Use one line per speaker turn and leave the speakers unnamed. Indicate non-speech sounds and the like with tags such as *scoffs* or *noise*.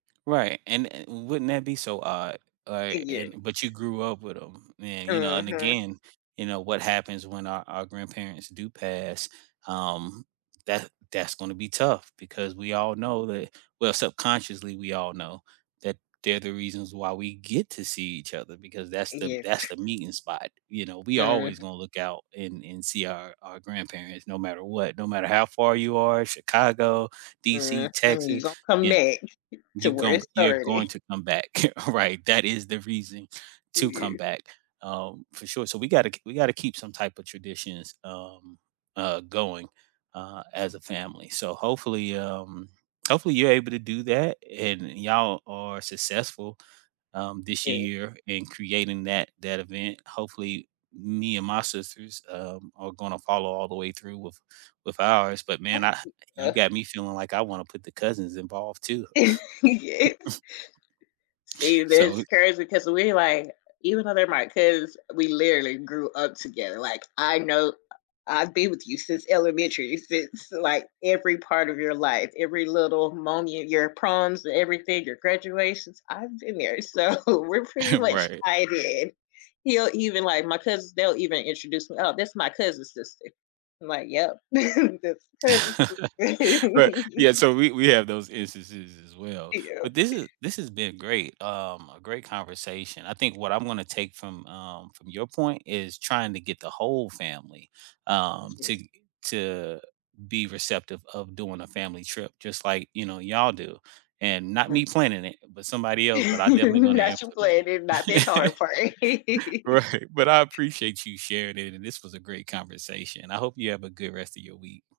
Right, and, eh, wouldn't that be so odd, like,
Yeah.
and but
*scoffs*
you grew up with 'em. Man, you know, and
Mhm.
again, you know, what happens when our our grandparents do pass, um, that that's gonna be tough because we all know that well, subconsciously we all know that they're the reasons why we get to see each other, because that's the
Yes.
that's
*chuckles*
the meeting spot. You know, we always
Mhm.
gonna look out and and see our our grandparents no matter what, no matter how far you are- Chicago,
Mm,
DC,
and you
Texas-
gonna come
you know,
back *chuckles* to
you
where
goin
it
you're
started.
going to come back, *chuckles* right? That is the reason to come
Yeah.
back, um, for sure. So, we gotta kee we gotta keep some type of traditions, um, uh, going, uh, as a family, so hopefully, um hopefully you're able to do that, and y'all are successful, um,
S
this
to
year in creating that that event. Hopefully me and my sisters, um, are gonna follow all the way through with with ours, but man, I you
*unintelligible*
got me feeling like I wanna put the cousins involved, too.
Yes.
*chuckles*
See,
So,
that's
we
crazy, 'cause we like even though they're my cuz, we literally grew up together, like, "I know I've been with you since elementary, since like every part of your life. Every little moment: your proms and everything, your graduations, I've been there. So, we're pretty
*chuckles*
much
Right.
tied in." He'll even like my cousins, they'll even introduce me, "Oh, this my cousin-sister," I'm like, "Yep, *chuckles* his cousin-sister."
*chuckles* Right, yeah,
*laughs*
so we we have those instances as well.
Yep.
But this is
*chuckles*
this has been great, um, a great conversation. I think what I'm gonna take from, um from your point is trying to get the whole family, um, to
*unintelligible*
g to be receptive of doing a family trip just like, you know, y'all do. And not
*unintelligible*
me planning it, but somebody
*laughs*
else, but I'm definitely
And
gonna
that's your
implement it.
plan, and not that hard
*chuckles*
part. *laughs*
Right, but I appreciate you sharing it, and this was a great conversation. I hope you have a good rest of your week.